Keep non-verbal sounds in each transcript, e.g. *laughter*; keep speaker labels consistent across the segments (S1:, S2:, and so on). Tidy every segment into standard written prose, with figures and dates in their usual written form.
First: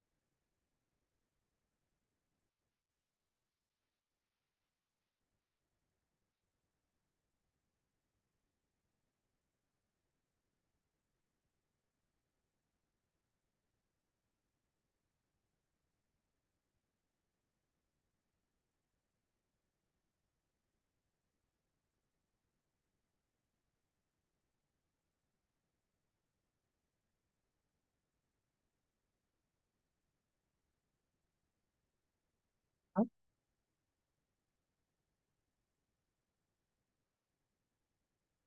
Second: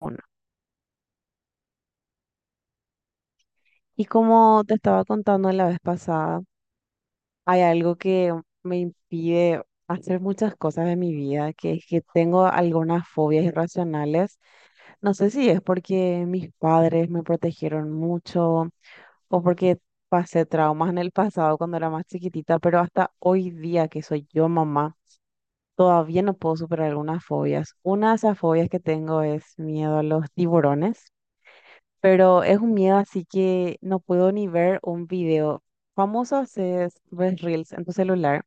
S1: Bueno, y como te estaba contando la vez pasada, hay algo que me impide hacer muchas cosas de mi vida, que es que tengo algunas fobias irracionales. No sé si es porque mis padres me protegieron mucho o porque pasé traumas en el pasado cuando era más chiquitita, pero hasta hoy día que soy yo mamá, todavía no puedo superar algunas fobias. Una de esas fobias que tengo es miedo a los tiburones, pero es un miedo así que no puedo ni ver un video. Famoso es, ves Reels en tu celular,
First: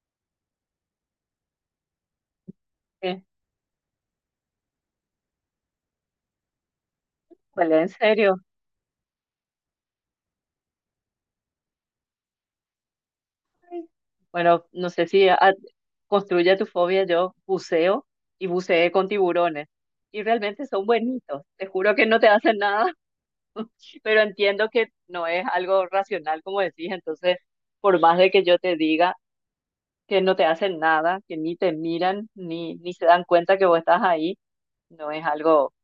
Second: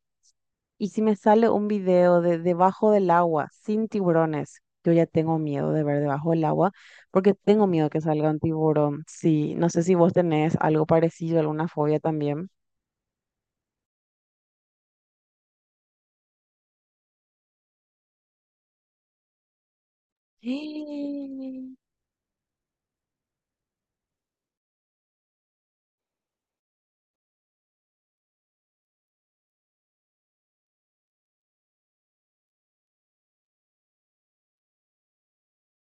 S1: y si me sale un video de debajo del
S2: Eh,
S1: agua sin tiburones, yo ya tengo miedo de ver debajo del agua porque tengo
S2: Vale,
S1: miedo
S2: en
S1: que salga
S2: serio.
S1: un tiburón. Sí, no sé si vos tenés algo parecido, alguna fobia también. *gasps*
S2: Ay. Bueno, no sé si a- construye tu fobia. Yo buceo y buceé con tiburones. Y realmente son buenitos. Te
S1: Sí,
S2: juro que no te hacen nada, *laughs* pero entiendo que no es algo racional, como decís. Entonces, por más de que yo te diga que no te hacen nada, que ni te miran, ni se dan cuenta que vos estás ahí, no es algo,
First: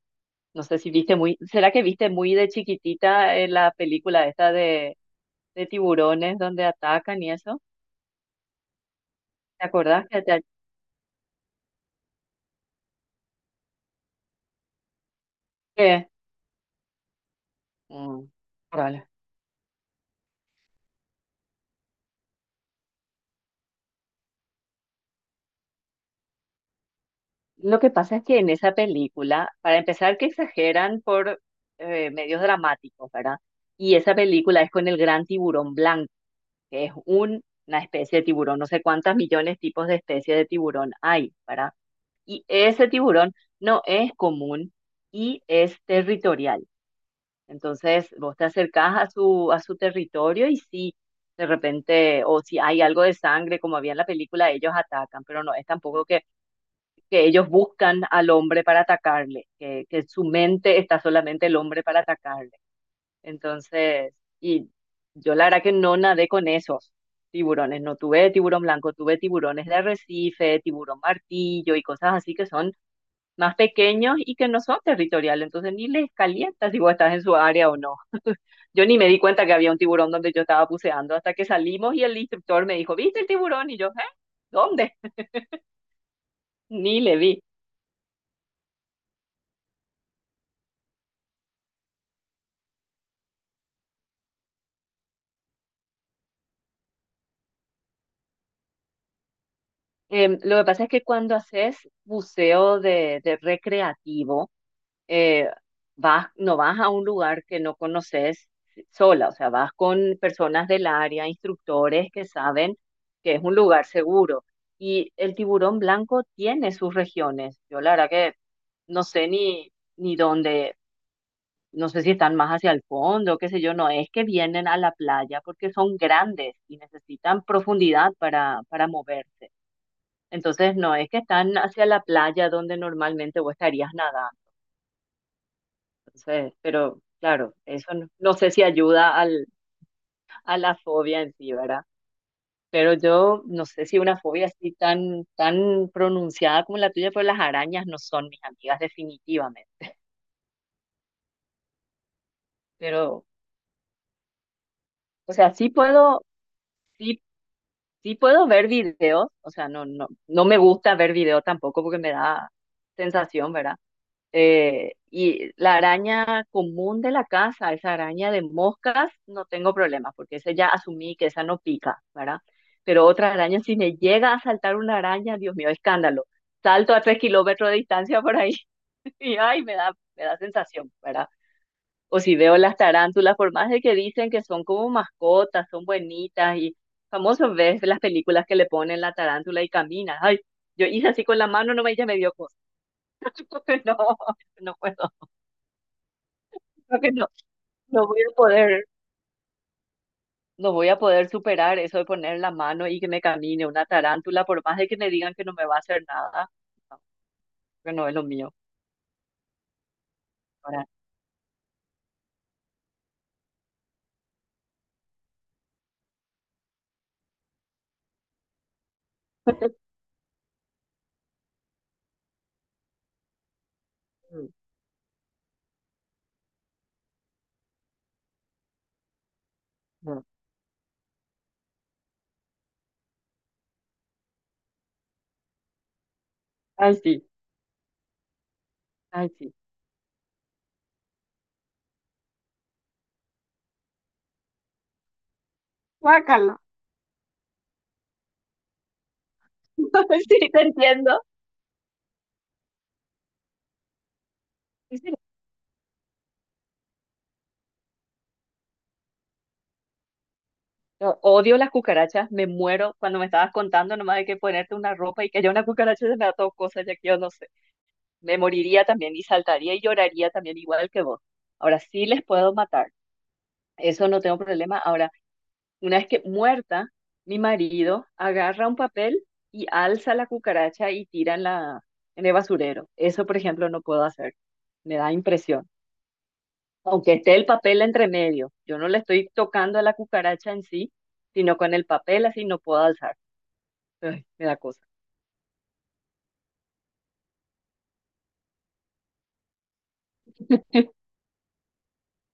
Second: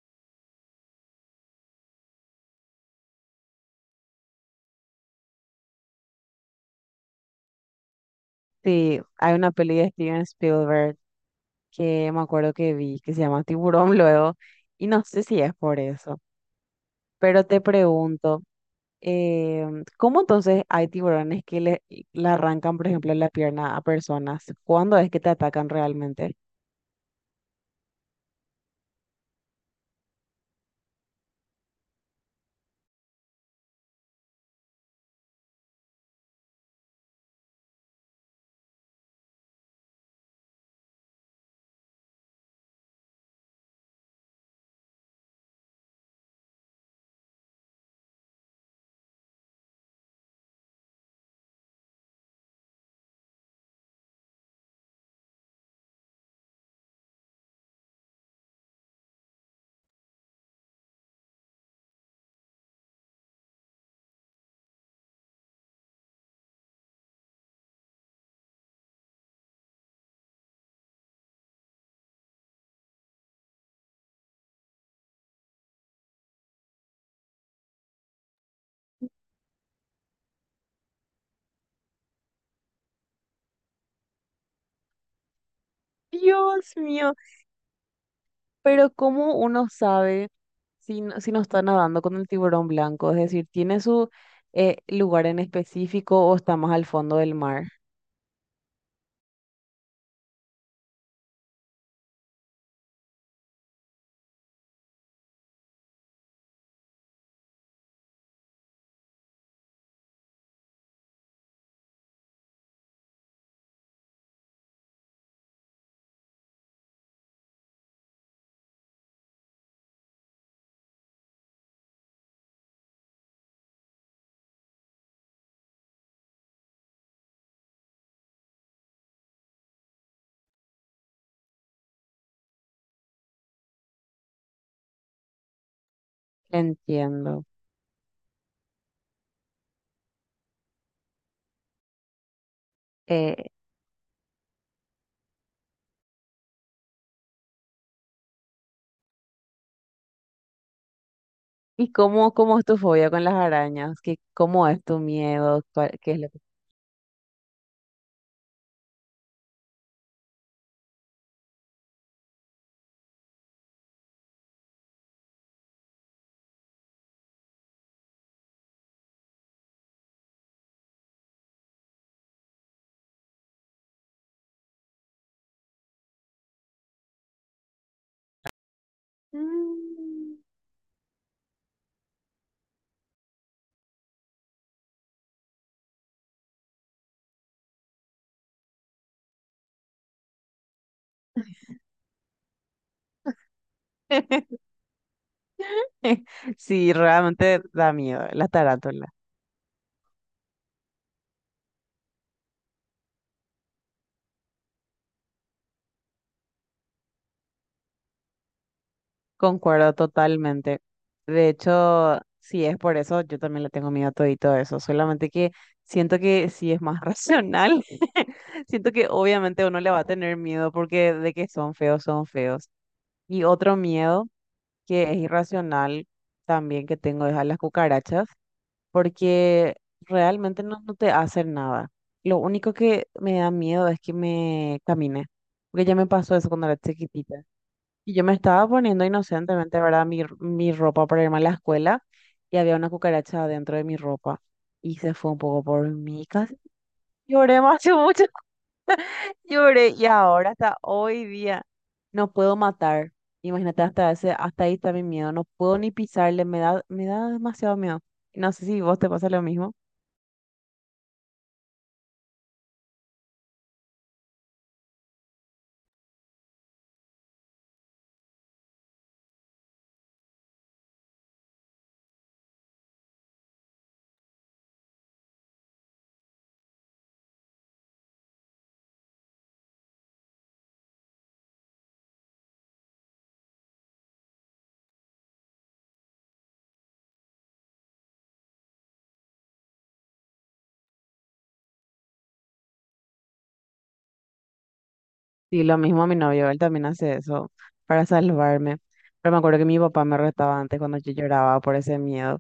S2: no sé si viste muy, ¿será que viste muy de chiquitita la película esta de tiburones donde atacan y eso?
S1: sí, hay una
S2: ¿Te
S1: peli de
S2: acordás
S1: Steven Spielberg que me acuerdo que vi, que se llama Tiburón, luego, y no sé si es por
S2: que-
S1: eso, pero te
S2: mm,
S1: pregunto.
S2: dale?
S1: Eh, ¿Cómo entonces hay tiburones que le arrancan, por ejemplo, la pierna a personas? ¿Cuándo es que te atacan realmente?
S2: Lo que pasa es que en esa película, para empezar, que exageran por medios dramáticos, ¿verdad? Y esa película es con el gran tiburón blanco, que es una especie de tiburón, no sé cuántas millones tipos de especies de tiburón hay, ¿verdad? Y ese tiburón no es común y es territorial. Entonces, vos te acercás a su territorio y sí, de repente, o si hay algo de sangre, como había en la película, ellos atacan, pero no es tampoco que ellos buscan al hombre para atacarle, que en su mente está solamente el hombre para atacarle. Entonces, y yo la verdad que no nadé con esos tiburones, no tuve tiburón blanco, tuve tiburones de arrecife, tiburón martillo y cosas así que son más pequeños y que no son territoriales, entonces ni les calienta si vos estás en su área o no. Yo ni me di cuenta que había un tiburón donde yo estaba buceando hasta que salimos y el instructor me dijo, ¿viste el tiburón? Y yo, ¿eh? ¿Dónde? *laughs*
S1: Dios
S2: Ni
S1: mío,
S2: le vi.
S1: pero ¿cómo uno sabe si, si no está nadando con el tiburón blanco? Es decir, ¿tiene su lugar en específico o está más al fondo del mar?
S2: Lo que pasa es que cuando haces buceo de recreativo, eh, vas, no vas a un lugar que no conoces sola, o sea, vas con personas del área, instructores que saben que es un lugar seguro. Y el tiburón blanco tiene sus regiones. Yo la verdad que no sé ni dónde, no sé si están más hacia el fondo, qué sé yo, no es que vienen a la playa porque son grandes y necesitan profundidad para moverse. Entonces, no es que están hacia la playa donde normalmente vos estarías nadando. Entonces, pero
S1: Entiendo.
S2: claro, eso no, no sé si ayuda al, a la fobia en sí, ¿verdad? Pero
S1: Eh,
S2: yo no sé si una fobia así tan pronunciada como la tuya, pero las arañas no son mis amigas definitivamente.
S1: ¿Y cómo es tu fobia con
S2: Pero,
S1: las arañas? ¿Qué, cómo es tu
S2: o sea,
S1: miedo?
S2: sí
S1: Qué es
S2: puedo,
S1: lo que...?
S2: sí sí puedo ver videos, o sea, no me gusta ver videos tampoco porque me da sensación, ¿verdad? Y la araña común de la casa, esa araña de moscas, no tengo problema porque esa ya asumí que esa no pica, ¿verdad? Pero otra araña, si me llega a saltar una araña, Dios mío, escándalo. Salto a tres kilómetros de distancia por ahí *laughs* y ay, me
S1: Mm.
S2: da, me da sensación, ¿verdad? O si veo las tarántulas, por más de que dicen que son como mascotas, son buenitas y famoso ves las películas que le ponen la tarántula y camina. Ay, yo hice así con la mano, no me, ella me dio cosa. *laughs* No,
S1: *laughs*
S2: no puedo,
S1: Sí,
S2: creo que no,
S1: realmente da
S2: no voy
S1: miedo,
S2: a
S1: las
S2: poder,
S1: tarántulas.
S2: no voy a poder superar eso de poner la mano y que me camine una tarántula, por más de que me digan que no me va a hacer nada. No, que no es lo mío.
S1: Concuerdo totalmente.
S2: Ahora,
S1: De hecho, si es por eso, yo también le tengo miedo a todo y todo eso. Solamente que siento que sí es más *laughs* racional. *laughs* Siento que obviamente uno le va
S2: *laughs*
S1: a tener miedo porque de que son feos, son feos. Y otro miedo que es irracional también que tengo es a las cucarachas, porque
S2: no.
S1: realmente no, no te hacen nada. Lo único que me da miedo es que me camine, porque ya me pasó eso cuando era
S2: Ay, sí,
S1: chiquitita. Y yo me estaba poniendo
S2: ay, sí.
S1: inocentemente, ¿verdad? Mi ropa para irme a la escuela, y había una cucaracha dentro de mi ropa y se fue un poco por mi casa.
S2: Guácala.
S1: Lloré más, que mucho, *laughs* lloré, y
S2: *laughs*
S1: ahora
S2: Sí, te
S1: hasta hoy
S2: entiendo.
S1: día no puedo matar. Imagínate, hasta ese, hasta ahí está mi
S2: Sí,
S1: miedo. No puedo ni pisarle, me da demasiado miedo. No sé si vos te pasa lo mismo.
S2: yo odio las cucarachas, me muero cuando me estabas contando nomás de que ponerte una ropa y que haya una cucaracha se me da todo cosa, ya que yo no sé. Me moriría también y saltaría y lloraría también igual que vos. Ahora sí les puedo matar, eso no tengo problema. Ahora, una vez que muerta, mi marido agarra un papel y alza la cucaracha y tira en la, en el basurero. Eso, por ejemplo, no puedo hacer, me da impresión. Aunque esté el papel entre medio, yo no le estoy tocando a la cucaracha en sí, sino con el papel así no puedo alzar. Ay, me da cosa.
S1: Sí, lo mismo a mi novio, él también hace eso para salvarme. Pero me acuerdo que mi papá me retaba antes cuando yo lloraba por ese miedo.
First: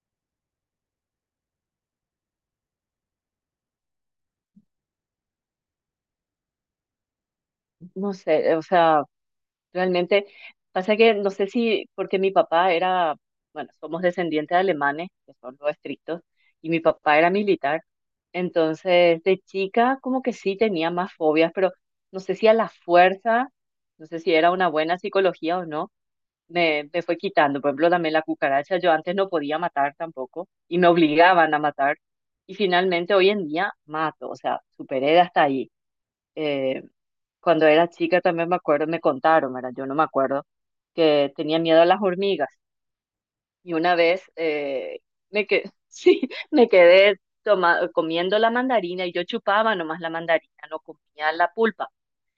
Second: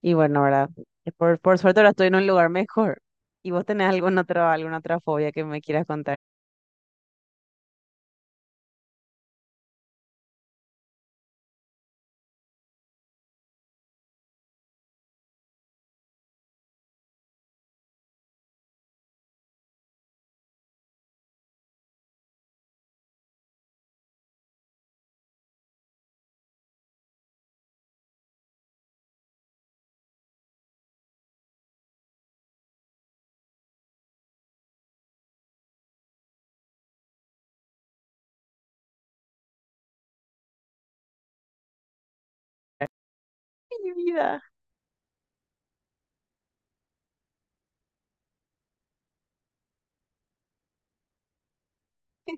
S1: Y bueno, ¿verdad? Por suerte ahora estoy en un lugar mejor. ¿Y vos tenés alguna otra fobia que me quieras contar?
S2: No sé, o sea, realmente pasa que no sé si porque mi papá era, bueno, somos descendientes de alemanes, que son los estrictos, y mi papá era militar. Entonces, de chica como que sí tenía más fobias, pero no sé si a la fuerza, no sé si era una buena psicología o no, me fue quitando. Por ejemplo, también la cucaracha, yo antes no podía matar tampoco y me obligaban a matar. Y finalmente hoy en día mato, o sea, superé hasta ahí. Eh, Cuando era chica también me acuerdo, me contaron, ¿verdad? Yo no me acuerdo, que tenía miedo a las hormigas. Y
S1: Mi
S2: una vez
S1: vida.
S2: *laughs* sí, me quedé comiendo la mandarina y yo chupaba nomás la mandarina, no comía la pulpa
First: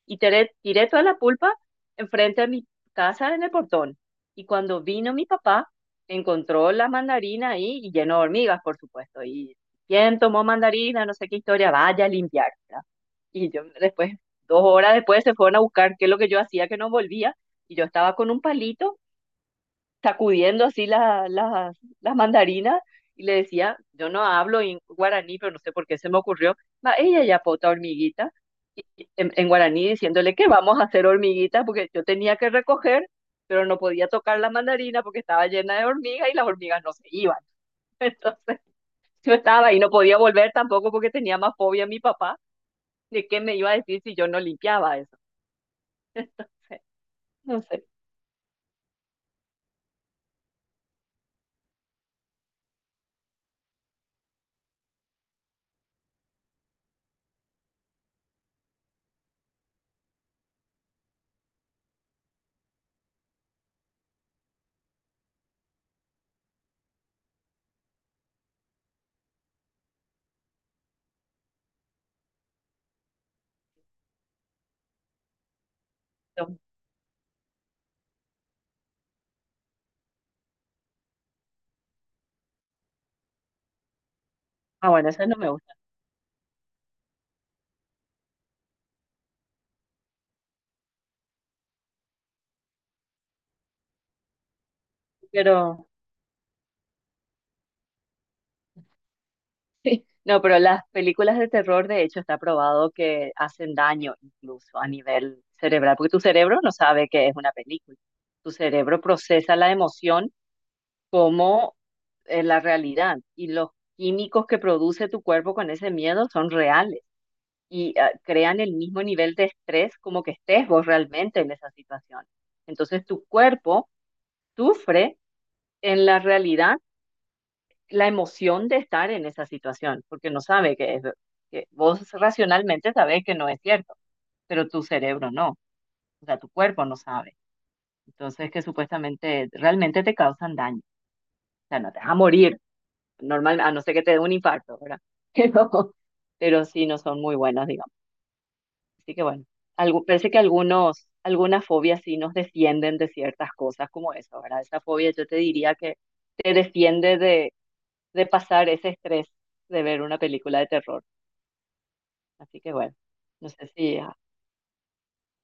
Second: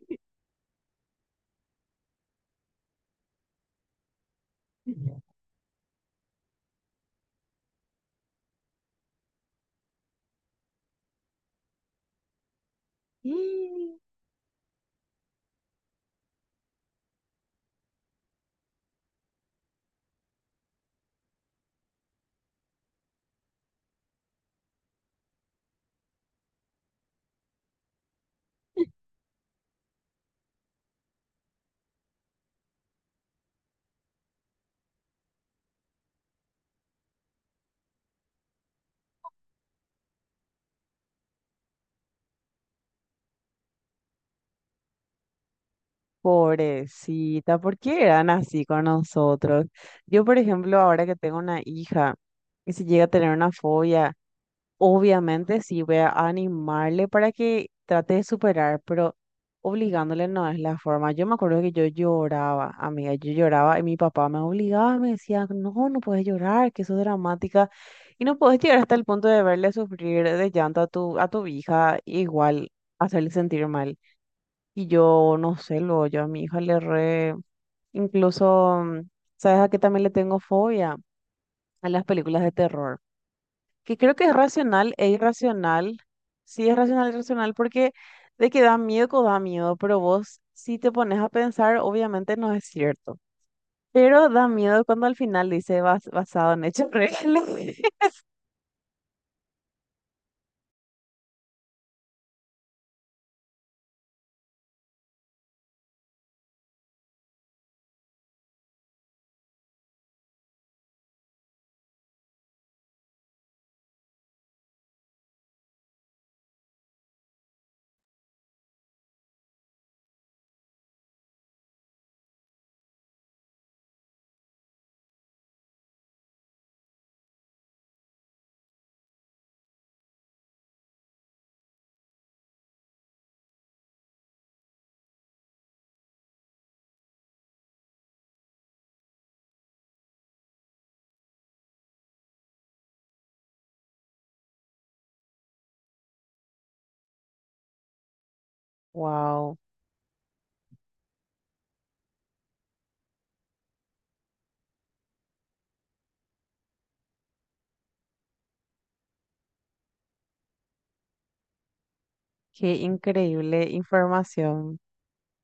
S2: y tiré toda la pulpa enfrente de mi casa en el portón. Y cuando vino mi
S1: *laughs*
S2: papá, encontró la mandarina ahí y lleno de hormigas, por supuesto. Y quién tomó mandarina, no sé qué historia, vaya a limpiar, ¿verdad? Y yo
S1: Y,
S2: después, dos horas después, se fueron a buscar qué es lo que yo hacía, que no volvía. Y yo estaba con un palito sacudiendo así las mandarinas y le decía, yo no hablo en guaraní, pero no sé por qué se me ocurrió, ma ella ya pota hormiguita, y en guaraní diciéndole que vamos a hacer hormiguitas porque yo tenía que recoger, pero no podía tocar la mandarina porque estaba llena de hormigas y las hormigas no se iban. *laughs* Entonces yo estaba y no podía volver tampoco porque tenía más fobia a mi papá de qué me iba a decir si yo no limpiaba eso. *laughs* Entonces,
S1: Pobrecita,
S2: no
S1: ¿por
S2: sé.
S1: qué eran así con nosotros? Yo, por ejemplo, ahora que tengo una hija, y si llega a tener una fobia, obviamente sí voy a animarle para que trate de superar, pero obligándole no es la forma. Yo me acuerdo que yo lloraba, amiga, yo lloraba y mi papá me obligaba, me decía, no, no puedes llorar, que eso es dramática. Y no puedes llegar hasta el punto de verle sufrir de llanto a tu hija, igual hacerle sentir mal. Y yo, no sé, luego yo a mi
S2: No.
S1: hija le re. Incluso, ¿sabes a qué también le tengo fobia? A las películas de terror, que creo que es
S2: Ah,
S1: racional e
S2: bueno, eso no me gusta,
S1: irracional. Sí, es racional e irracional porque de que da miedo, da miedo, pero vos si te pones a pensar, obviamente no es cierto. Pero da miedo cuando al final dice
S2: pero...
S1: basado en hechos reales. *laughs*
S2: *laughs* Sí. No, pero las películas de terror, de hecho, está probado que hacen daño incluso a nivel cerebral, porque tu cerebro no sabe que es una película. Tu cerebro procesa la emoción como la realidad y los químicos que produce tu cuerpo con ese miedo son reales y crean el mismo nivel de estrés como que estés vos realmente en esa situación. Entonces tu cuerpo sufre en la realidad la emoción de estar en esa situación, porque no sabe que es, que vos racionalmente sabés que no es cierto, pero tu cerebro no, o sea, tu cuerpo no sabe. Entonces, que supuestamente realmente te causan daño, o sea, no te vas a morir, normal, a no ser que te dé un infarto, ¿verdad? *laughs* Pero, pero sí no son muy buenas, digamos. Así que bueno,
S1: Wow,
S2: algo, parece que algunos, algunas fobias sí nos defienden de ciertas cosas como eso, ¿verdad? Esa fobia yo te diría que te defiende de pasar ese estrés de ver una película de terror. Así que
S1: qué
S2: bueno, no sé
S1: increíble
S2: si...
S1: información.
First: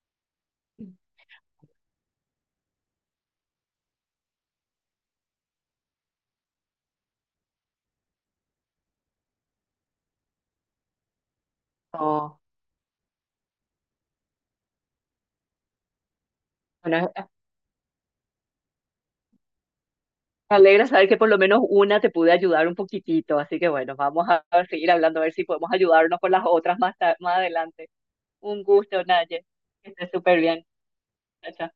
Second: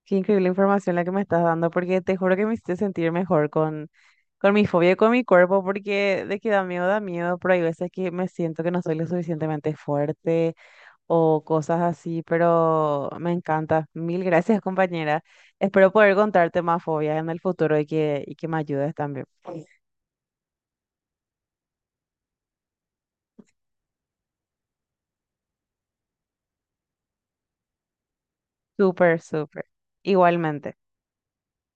S1: Qué increíble información la que me estás dando, porque te juro que me hiciste sentir mejor con mi fobia y con mi cuerpo, porque de que da miedo, pero hay veces que me siento que no soy lo suficientemente fuerte o cosas así,
S2: no-
S1: pero me encanta. Mil gracias, compañera. Espero poder contarte más
S2: bueno,
S1: fobias en el futuro y que me ayudes también.
S2: me alegra saber que por lo menos una te pude ayudar un poquitito. Así que bueno, vamos a *laughs* a seguir hablando, a ver si podemos ayudarnos con las otras más, más adelante. Un gusto,
S1: Súper,
S2: Naye.
S1: súper.
S2: Que estés súper bien.
S1: Igualmente.
S2: Chao, chao.